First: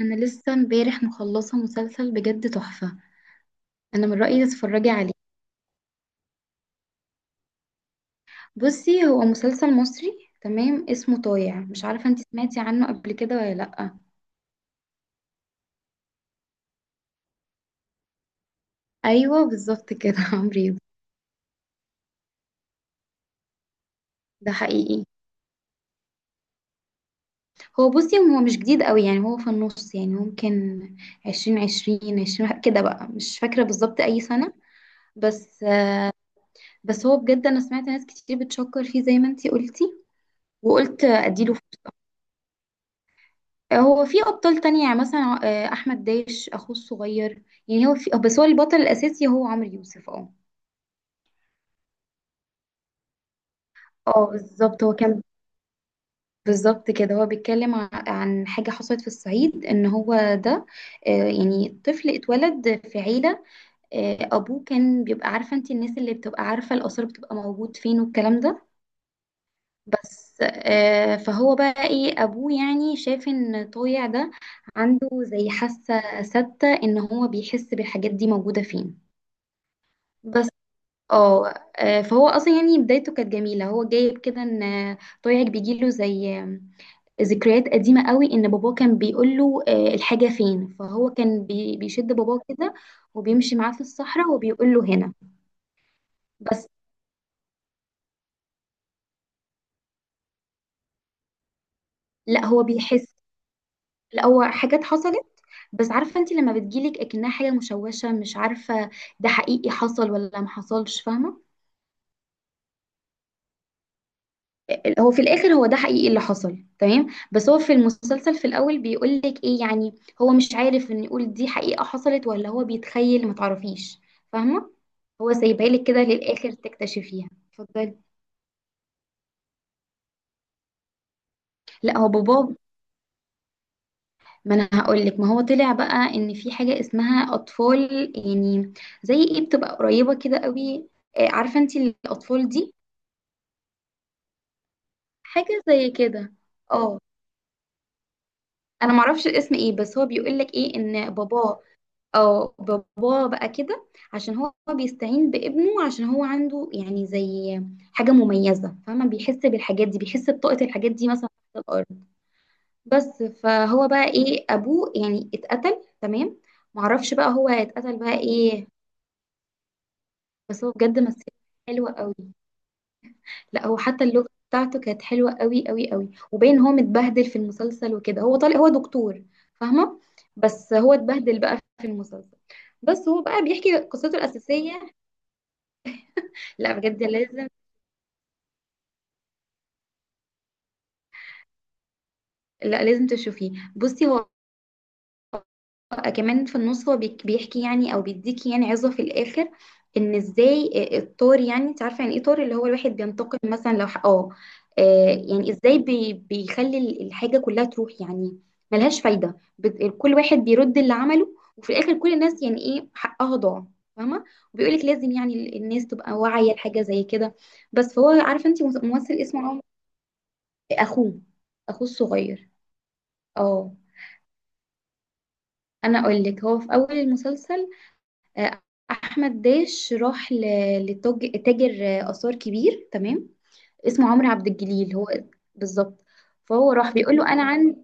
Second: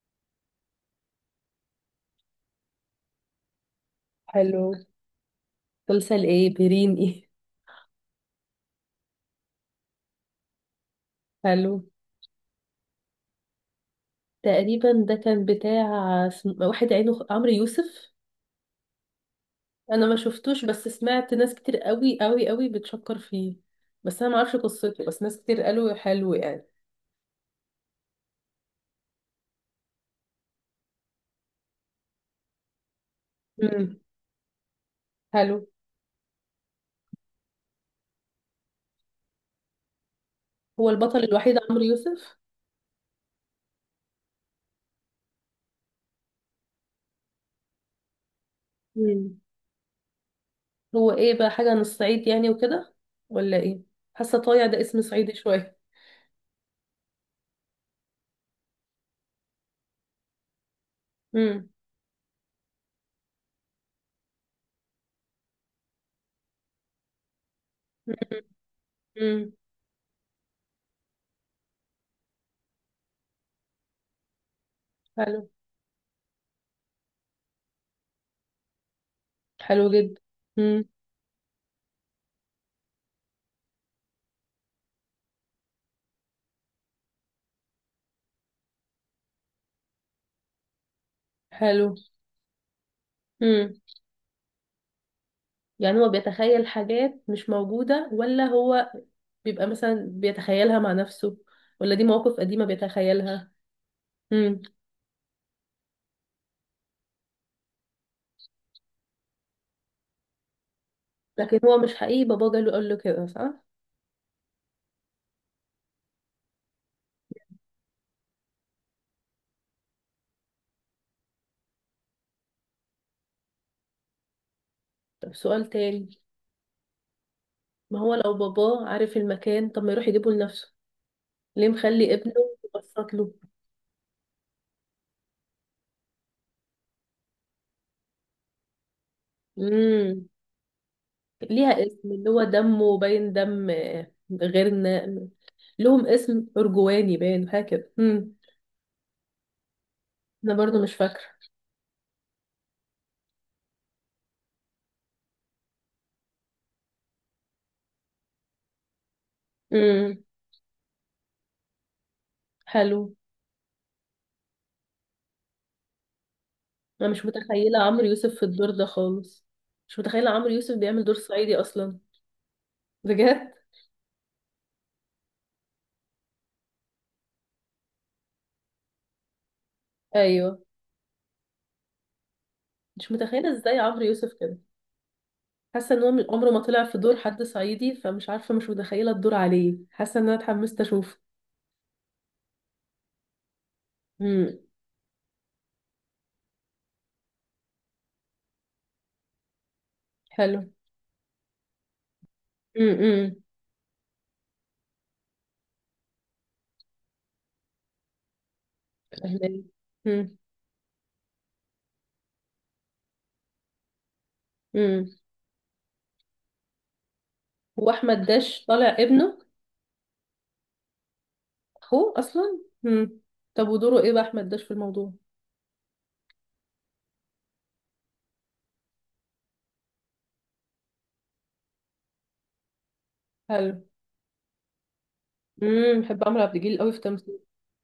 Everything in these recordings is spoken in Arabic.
انا لسه امبارح مخلصه مسلسل بجد تحفه. انا من رايي حلو. تتفرجي عليه. مسلسل ايه، بيرين ايه؟ بصي، هو مسلسل مصري تمام، اسمه طايع. حلو. مش عارفه انت سمعتي عنه قبل كده ولا لا؟ تقريبا ده كان بتاع واحد عمرو يوسف. ايوه بالظبط انا ما كده عمرو شفتوش، يوسف. بس سمعت ناس كتير قوي قوي قوي بتشكر فيه. بس انا ما ده اعرفش قصته، حقيقي. بس ناس كتير قالوا حلو يعني. هو بصي هو مش جديد قوي، يعني هو في النص، يعني ممكن عشرين عشرين عشرين كده بقى، مش فاكره امم. بالظبط اي سنه. حلو. بس بس هو بجد انا سمعت ناس كتير بتشكر فيه زي ما انت قلتي، هو وقلت البطل الوحيد اديله. عمرو يوسف؟ هو في ابطال تانية، يعني مثلا احمد داش اخوه الصغير. يعني هو في، بس هو البطل الاساسي مم. هو عمرو يوسف، اه. هو ايه بقى، حاجة عن الصعيد يعني وكده ولا ايه؟ اه حاسة طايع ده بالظبط، هو اسم كان. صعيدي شوية. بالظبط كده، هو بيتكلم عن حاجة حصلت في الصعيد، ان هو ده، امم. يعني طفل اتولد في عيلة. ابوه كان بيبقى، عارفة انت الناس اللي بتبقى عارفة الآثار بتبقى موجود فين والكلام ده. امم. بس فهو بقى ايه، ابوه يعني شاف ان طويع ده عنده حلو. زي حاسة ثابتة ان هو بيحس بالحاجات دي موجودة فين. حلو جدا. بس امم. اه. فهو اصلا يعني بدايته كانت جميله، هو جايب كده ان طويعك بيجيله زي ذكريات قديمه قوي، ان باباه كان بيقول له الحاجه فين، فهو كان حلو. بيشد باباه كده، وبيمشي معاه في الصحراء وبيقول له هنا. يعني هو بيتخيل بس حاجات مش موجودة، ولا هو بيبقى مثلا بيتخيلها مع نفسه، ولا دي مواقف لا هو قديمة بيحس، بيتخيلها؟ لا هو مم. حاجات حصلت. بس عارفه انت لما بتجيلك اكنها حاجه مشوشه، مش عارفه ده حقيقي حصل ولا ما حصلش، فاهمه. لكن هو مش حقيقي باباه جاله قال له كده، صح؟ هو في الاخر هو ده حقيقي اللي حصل، تمام، بس هو في المسلسل في الاول بيقول لك ايه يعني، هو مش عارف ان يقول دي حقيقة حصلت ولا هو بيتخيل، ما تعرفيش. فاهمة. هو طب سؤال سايبها لك كده تاني. للاخر تكتشفيها، اتفضلي. ما هو لو باباه عارف المكان، طب ما يروح يجيبه لنفسه، ليه لا هو مخلي ابنه بابا. يبسط له؟ ما انا هقول لك، ما هو طلع بقى ان في حاجة اسمها اطفال، يعني زي ايه، بتبقى قريبة مم. كده قوي. عارفة انت ليها اسم اللي هو الاطفال دي، دمه باين دم غيرنا. حاجة زي لهم كده. اسم اه. أرجواني، باين حاجة كده. مم. انا معرفش الاسم ايه، بس هو بيقول أنا لك ايه، برضو مش ان فاكرة. باباه، اه باباه بقى كده، عشان هو بيستعين بابنه، عشان هو عنده يعني زي حاجة مميزة، فاهمة، بيحس بالحاجات دي، مم. بيحس بطاقة الحاجات دي مثلا تحت الأرض. حلو. بس فهو بقى ايه، أبوه يعني اتقتل تمام. انا معرفش مش بقى هو متخيله اتقتل عمرو بقى يوسف في ايه. الدور ده خالص. مش متخيله عمرو بس هو يوسف بجد بيعمل دور مثل صعيدي حلوة اصلا. قوي. بجد. لا هو حتى اللغة بتاعته كانت حلوة قوي قوي قوي، وباين هو متبهدل في المسلسل وكده، هو طالع هو دكتور، فاهمة؟ ايوه. بس هو اتبهدل بقى في المسلسل، بس مش هو بقى متخيله بيحكي ازاي عمرو قصته يوسف كده. الأساسية. حاسه ان هو عمره ما لا طلع في بجد دور حد لازم، صعيدي، فمش عارفه، مش متخيله الدور عليه. حاسه ان انا اتحمست اشوفه. لا لازم تشوفيه. بصي هو امم. كمان في النص هو بيحكي يعني او بيديكي يعني عظة في الاخر، ان حلو. ازاي الطار، يعني انت عارفه يعني ايه طار، اللي هو الواحد امم. بينتقم مثلا لو حقه. يعني ازاي بي بيخلي الحاجه كلها تروح، يعني ملهاش فايده، فهماني. كل امم. واحد بيرد اللي عمله، وفي الاخر كل الناس يعني ايه حقها ضاع، فاهمه. وبيقولك امم. لازم يعني الناس تبقى واعيه لحاجه زي كده. هو بس فهو احمد عارفه انت داش طالع ممثل ابنه؟ اسمه اخوه، اخوه اخوه اصلا. الصغير، امم. طب اه. ودوره ايه بقى احمد داش في الموضوع؟ انا اقول لك، هو في اول المسلسل آه، احمد داش راح تاجر اثار كبير، تمام، حلو. اسمه عمرو عبد الجليل هو. امم. بالظبط. بحب عمرو عبد فهو الجليل راح قوي في بيقول له تمثيل. انا عن،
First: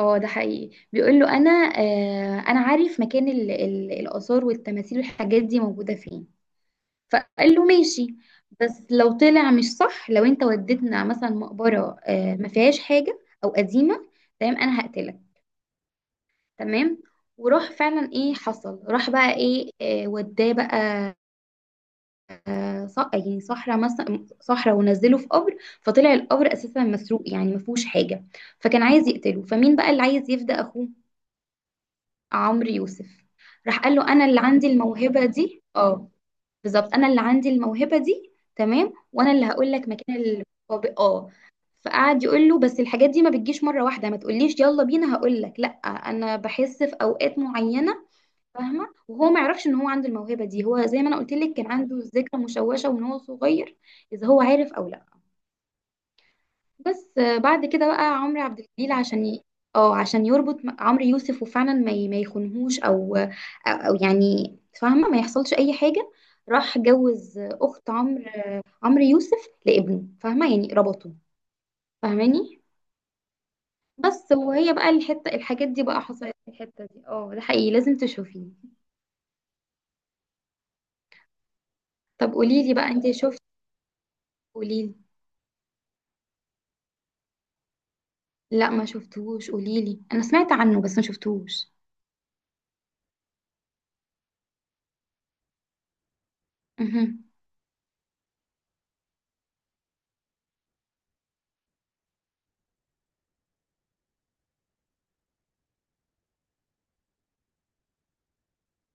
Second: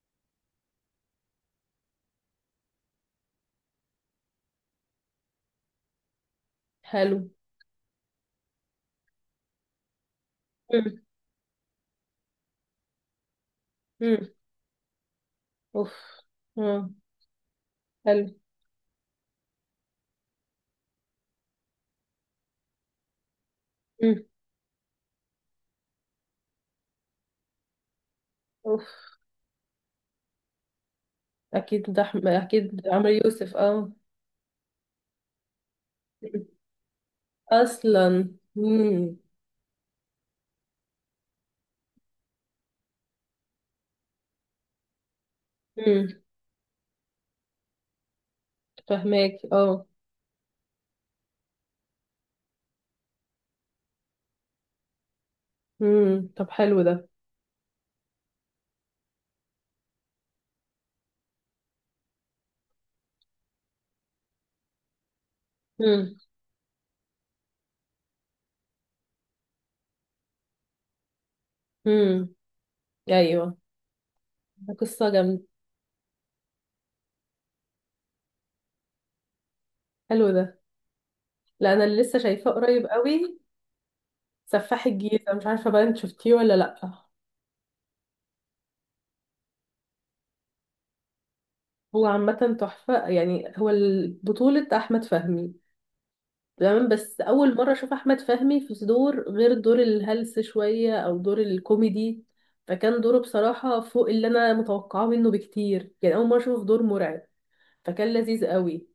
اه ده حقيقي، بيقول له انا انا عارف مكان الاثار والتماثيل والحاجات دي موجوده فين. حلو. فقال له ماشي، بس لو طلع مش صح، لو انت امم. وديتنا مثلا مقبره ما فيهاش حاجه او قديمه، امم. تمام، انا هقتلك، اوف. آه. تمام. وراح فعلا، حلو. ايه حصل، راح بقى ايه وداه بقى يعني صحراء، مم. مثلا صحراء، ونزله في قبر، فطلع القبر اساسا مسروق يعني ما فيهوش حاجه. فكان اوف. عايز يقتله، فمين بقى اللي عايز يفدى اخوه؟ اكيد ده عمرو اكيد عمرو يوسف. يوسف، راح اه. قال له انا اللي عندي الموهبه دي، اه، مم. بالظبط، انا اللي عندي الموهبه اصلا. دي تمام، امم. وانا اللي هقول لك مكان القبر، اه. فقعد يقول له بس الحاجات دي ما بتجيش مره واحده، ما تقوليش يلا بينا، هقول لك لا، امم. انا بحس في اوقات معينه، فاهمه. وهو فهماك، ما يعرفش ان اه. هو عنده الموهبه دي، هو زي ما انا قلت لك، كان عنده ذكرى مشوشه وان هو صغير اذا هو عارف او لا. امم. طب حلو ده. بس بعد كده بقى عمرو عبد الجليل عشان ي... اه عشان يربط عمرو يوسف وفعلا ما ي... ما يخونهوش او او يعني، فاهمه، ما يحصلش اي حاجه. امم. راح جوز اخت عمرو، عمرو يوسف لابنه، فاهمه، يعني ربطه. امم. فاهماني. ايوه. بس ده وهي بقى قصه الحته، جامده. الحاجات دي بقى حصلت في الحته دي، اه ده حقيقي، لازم تشوفيه. حلو ده. لا، انا اللي لسه طب شايفاه قولي لي قريب بقى انت قوي. شفتي. قولي سفاح لي. الجيزه، مش عارفه بقى انت شفتيه ولا لا. لا ما شفتهوش، قوليلي، انا سمعت عنه بس ما شفتهوش. هو عامه تحفه. يعني هو بطوله احمد فهمي. تمام. اها. بس اول مره اشوف احمد فهمي في دور غير دور الهلس شويه او دور الكوميدي. فكان دوره بصراحه فوق اللي انا متوقعاه منه بكتير. يعني اول مره اشوفه في دور مرعب. فكان لذيذ قوي.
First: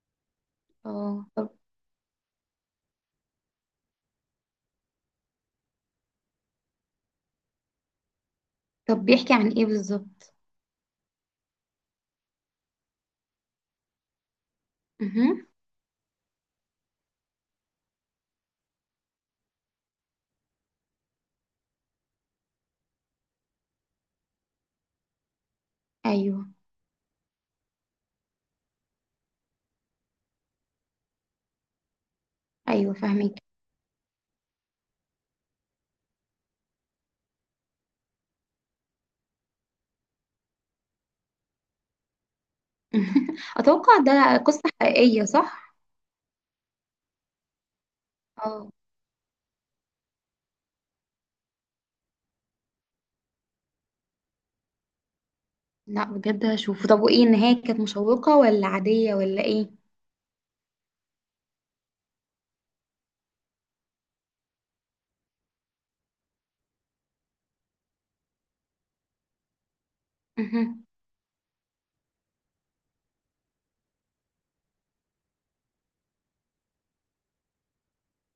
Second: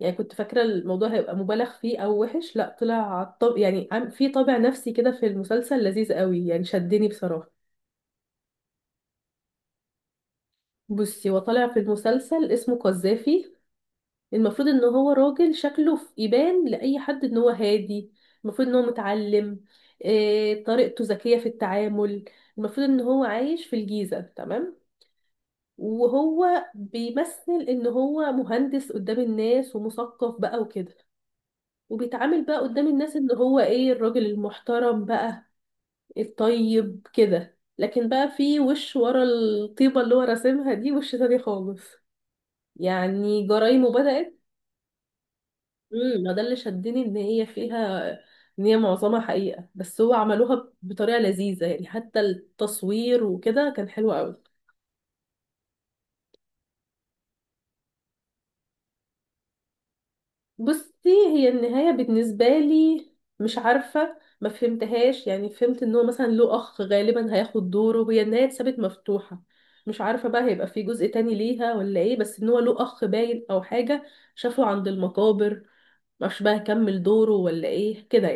يعني كنت فاكره الموضوع اه هيبقى طب. مبالغ فيه او وحش، لا طلع طب. يعني في طابع نفسي كده في المسلسل لذيذ قوي، يعني شدني بصراحه. طب بيحكي عن ايه بالظبط؟ بصي، هو طالع في المسلسل اسمه قذافي. المفروض ان هو اها. راجل شكله في يبان لاي حد ان هو هادي. المفروض ان هو متعلم. إيه طريقته ذكية في التعامل. المفروض ان هو عايش في الجيزة، تمام. ايوه وهو بيمثل ان هو مهندس قدام الناس ومثقف بقى وكده. وبيتعامل بقى قدام ايوه الناس ان فاهمك. هو ايه، الراجل المحترم بقى، الطيب كده. لكن بقى في وش ورا الطيبة اللي هو راسمها دي وش تاني خالص. يعني جرايمه اتوقع ده بدأت. قصة حقيقية، صح؟ ما ده اللي شدني، ان هي فيها، ان اه. هي معظمها حقيقة. بس هو عملوها بطريقة لذيذة، يعني حتى التصوير وكده كان حلو قوي. لا بجد هشوفه. طب وايه النهاية، كانت مشوقة ولا عادية ولا ايه؟ بصي، هي النهاية بالنسبة لي مش عارفة، ما فهمتهاش. يعني فهمت ان هو مثلا له اخ، غالبا هياخد دوره. هي النهاية اتسابت مفتوحة، مش عارفة بقى اها. هيبقى في جزء تاني ليها ولا ايه. بس ان هو له اخ باين، او حاجة شافه عند المقابر. معرفش بقى هيكمل دوره ولا ايه كده.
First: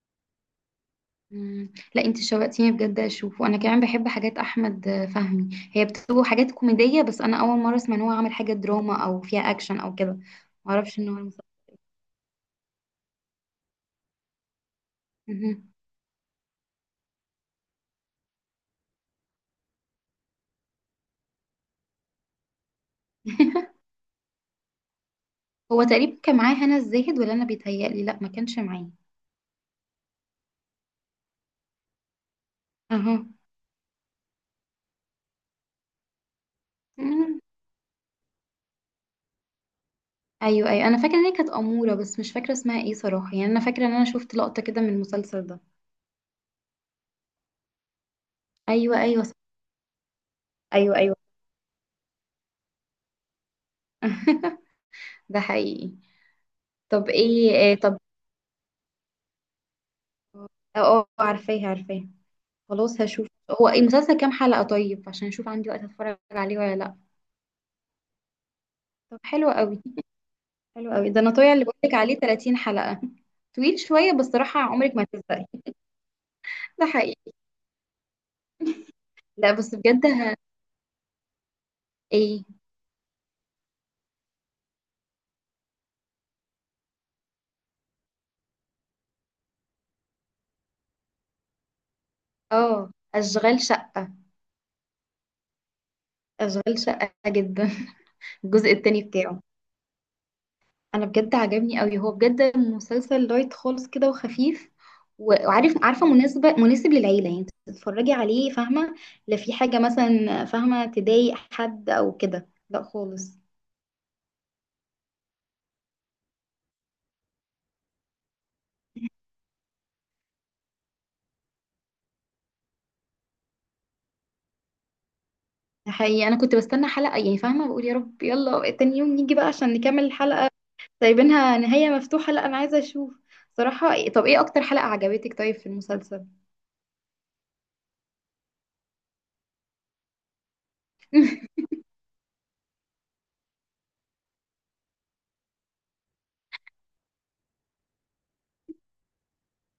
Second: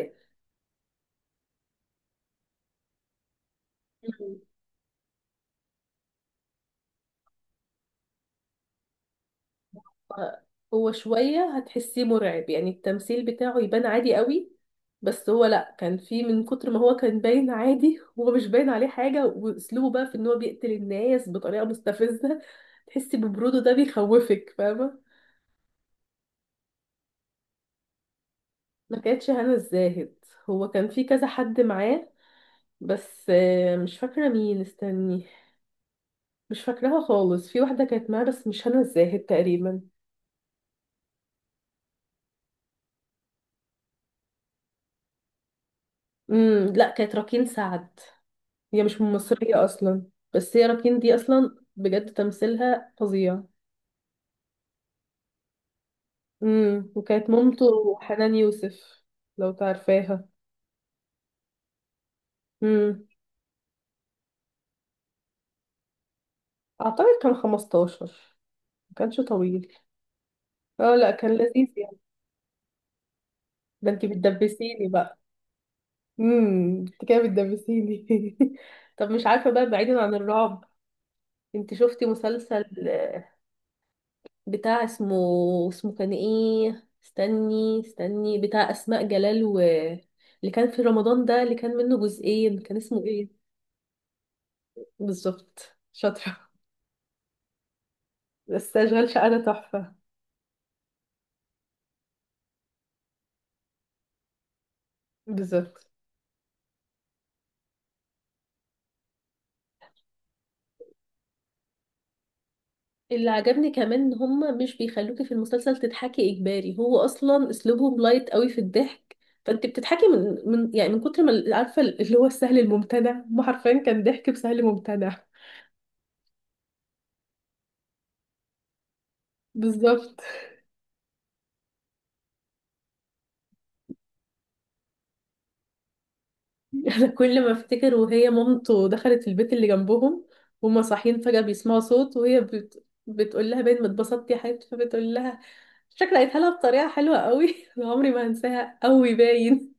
مم. لا انت شوقتيني بجد اشوفه، انا كمان بحب حاجات يعني احمد فهمي، هي بتبقى حاجات كوميدية، بس انا اول مرة اسمع ان هو عامل حاجة دراما او فيها اكشن او كده، هو معرفش ان هو شوية هتحسيه مرعب، يعني التمثيل بتاعه يبان عادي قوي. بس هو المسلسل. لأ، كان فيه من كتر ما هو كان باين عادي هو مش باين عليه حاجة، وأسلوبه بقى في إن هو بيقتل الناس بطريقة مستفزة. تحسي ببروده ده، بيخوفك، فاهمة. هو تقريبا كان معاه هنا الزاهد، ولا انا بيتهيألي؟ لا ما كانش معاه. ما كانتش هنا الزاهد. هو كان فيه كذا حد معاه، اها. بس مش فاكرة مين، استني. مش فاكراها مم. خالص. في واحدة كانت معاه بس مش هنا الزاهد تقريبا. ايوه ايوه انا فاكره ان هي كانت اموره، بس مش فاكره اسمها ايه صراحه، يعني انا فاكره ان انا شفت لقطه كده من المسلسل ده. امم. لأ، كانت راكين سعد. هي مش ايوه ايوه صح. مصرية أصلا. بس هي ايوه راكين دي ايوه. أصلا بجد تمثيلها فظيع. ده حقيقي. امم. طب وكانت ايه مامته إيه، طب. حنان يوسف، لو تعرفاها. اه عارفاه عارفاه. خلاص امم. هشوف. هو إيه المسلسل كام حلقه طيب، عشان اشوف عندي وقت اتفرج عليه ولا لا؟ أعتقد كان 15، ما طب كانش حلو طويل. قوي. حلو اه، قوي، لا ده انا كان طويل اللي لذيذ بقولك يعني. عليه 30 حلقه طويل ده انتي شويه بس صراحه بتدبسيني عمرك ما بقى. هتزهقي. امم. ده انت كده حقيقي. بتدبسيني. طب مش عارفة لا بقى، بس بعيدا بجد عن ه... الرعب، انت شفتي ايه. مسلسل بتاع اسمه، اسمه كان ايه، استني استني، بتاع اسماء جلال، و اللي كان في رمضان ده اللي كان منه جزئين، كان اه اسمه ايه؟ اشغال شقة. بالظبط، شاطرة. اشغال شقة جدا. الجزء بس التاني اشغال شقة بتاعه ده تحفة. انا بجد عجبني قوي، هو بجد مسلسل لايت خالص كده وخفيف، وعارف، بالظبط. عارفه مناسبه، مناسب للعيله يعني، تتفرجي عليه، فاهمه. لا في حاجه مثلا فاهمه تضايق حد او كده، لا اللي خالص. عجبني كمان ان هما مش بيخلوكي في المسلسل تضحكي اجباري. هو اصلا اسلوبهم لايت قوي في الضحك. فانت بتضحكي من يعني، من كتر ما، عارفة، اللي هو السهل الممتنع، ما حرفيا كان ضحك بسهل ممتنع. حقيقي انا كنت بستنى حلقه، يعني فاهمه بقول يا رب يلا تاني يوم نيجي بقى عشان نكمل بالظبط. الحلقه. سايبينها نهايه مفتوحه، لا انا عايزه اشوف صراحه. طب ايه اكتر حلقه عجبتك طيب في المسلسل؟ كل ما افتكر وهي مامته دخلت البيت اللي جنبهم، وهما صاحيين فجأة بيسمعوا صوت، وهي بتقول لها باين ما اتبسطتي يا حبيبتي، فبتقول لها، شكلها قالتها لها بطريقة حلوة قوي. أنا عمري ما هنساها، قوي باين.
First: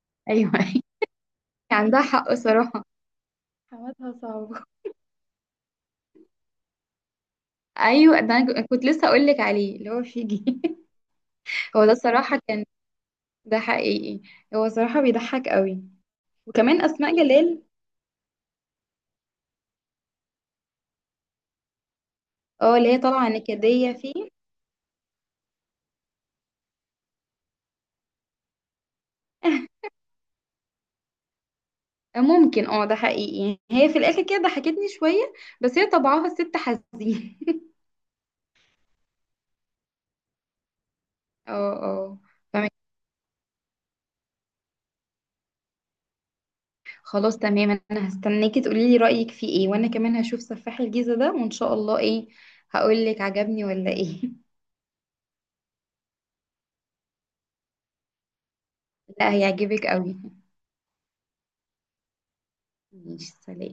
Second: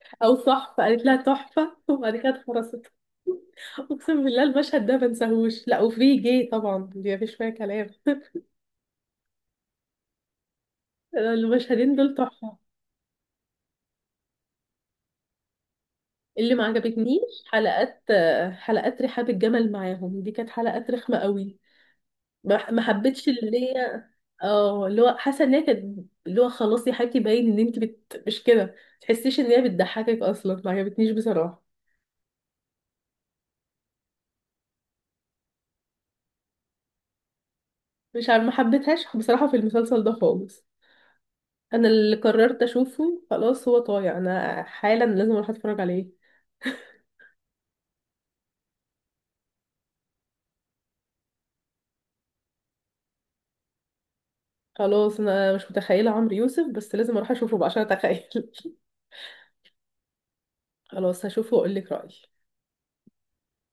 او ايوه. تحفة، قالت لها تحفة. عندها وبعد كده حق صراحة، اتخرست. حماتها اقسم بالله صعبة. المشهد ده ما انساهوش. لا، وفي جه طبعا، دي مفيش فيها كلام. ايوه ده انا كنت لسه اقول لك عليه اللي هو فيجي. هو ده المشهدين دول الصراحه تحفة. كان، ده حقيقي، هو صراحه بيضحك قوي، اللي ما وكمان اسماء عجبتنيش جلال. حلقات، حلقات رحاب الجمل معاهم، دي كانت حلقات رخمة قوي. ما اه ما اللي هي حبيتش طالعه اللي نكديه هي، فيه. اه اللي هو، حاسه ان هي كانت، اللي هو خلاص يا حبيبتي باين ان انت مش كده، ما تحسيش ان هي بتضحكك اصلا، ما عجبتنيش بصراحه. ممكن اه ده حقيقي، هي في الاخر كده ضحكتني شويه، بس هي طبعها ست حزين. مش عارفه، ما حبيتهاش بصراحه في المسلسل ده خالص. اه انا اللي اه قررت فاهمك. اشوفه خلاص. هو طايع، انا حالا لازم اروح اتفرج عليه. خلاص تمام، انا هستناكي تقولي لي رايك فيه ايه، وانا كمان هشوف سفاح الجيزه ده وان شاء الله ايه هقول لك عجبني ولا ايه. خلاص، انا مش متخيله عمرو يوسف، بس لازم اروح اشوفه بقى عشان اتخيل. لا هيعجبك قوي. خلاص هشوفه واقول لك رايي. ماشي سلام.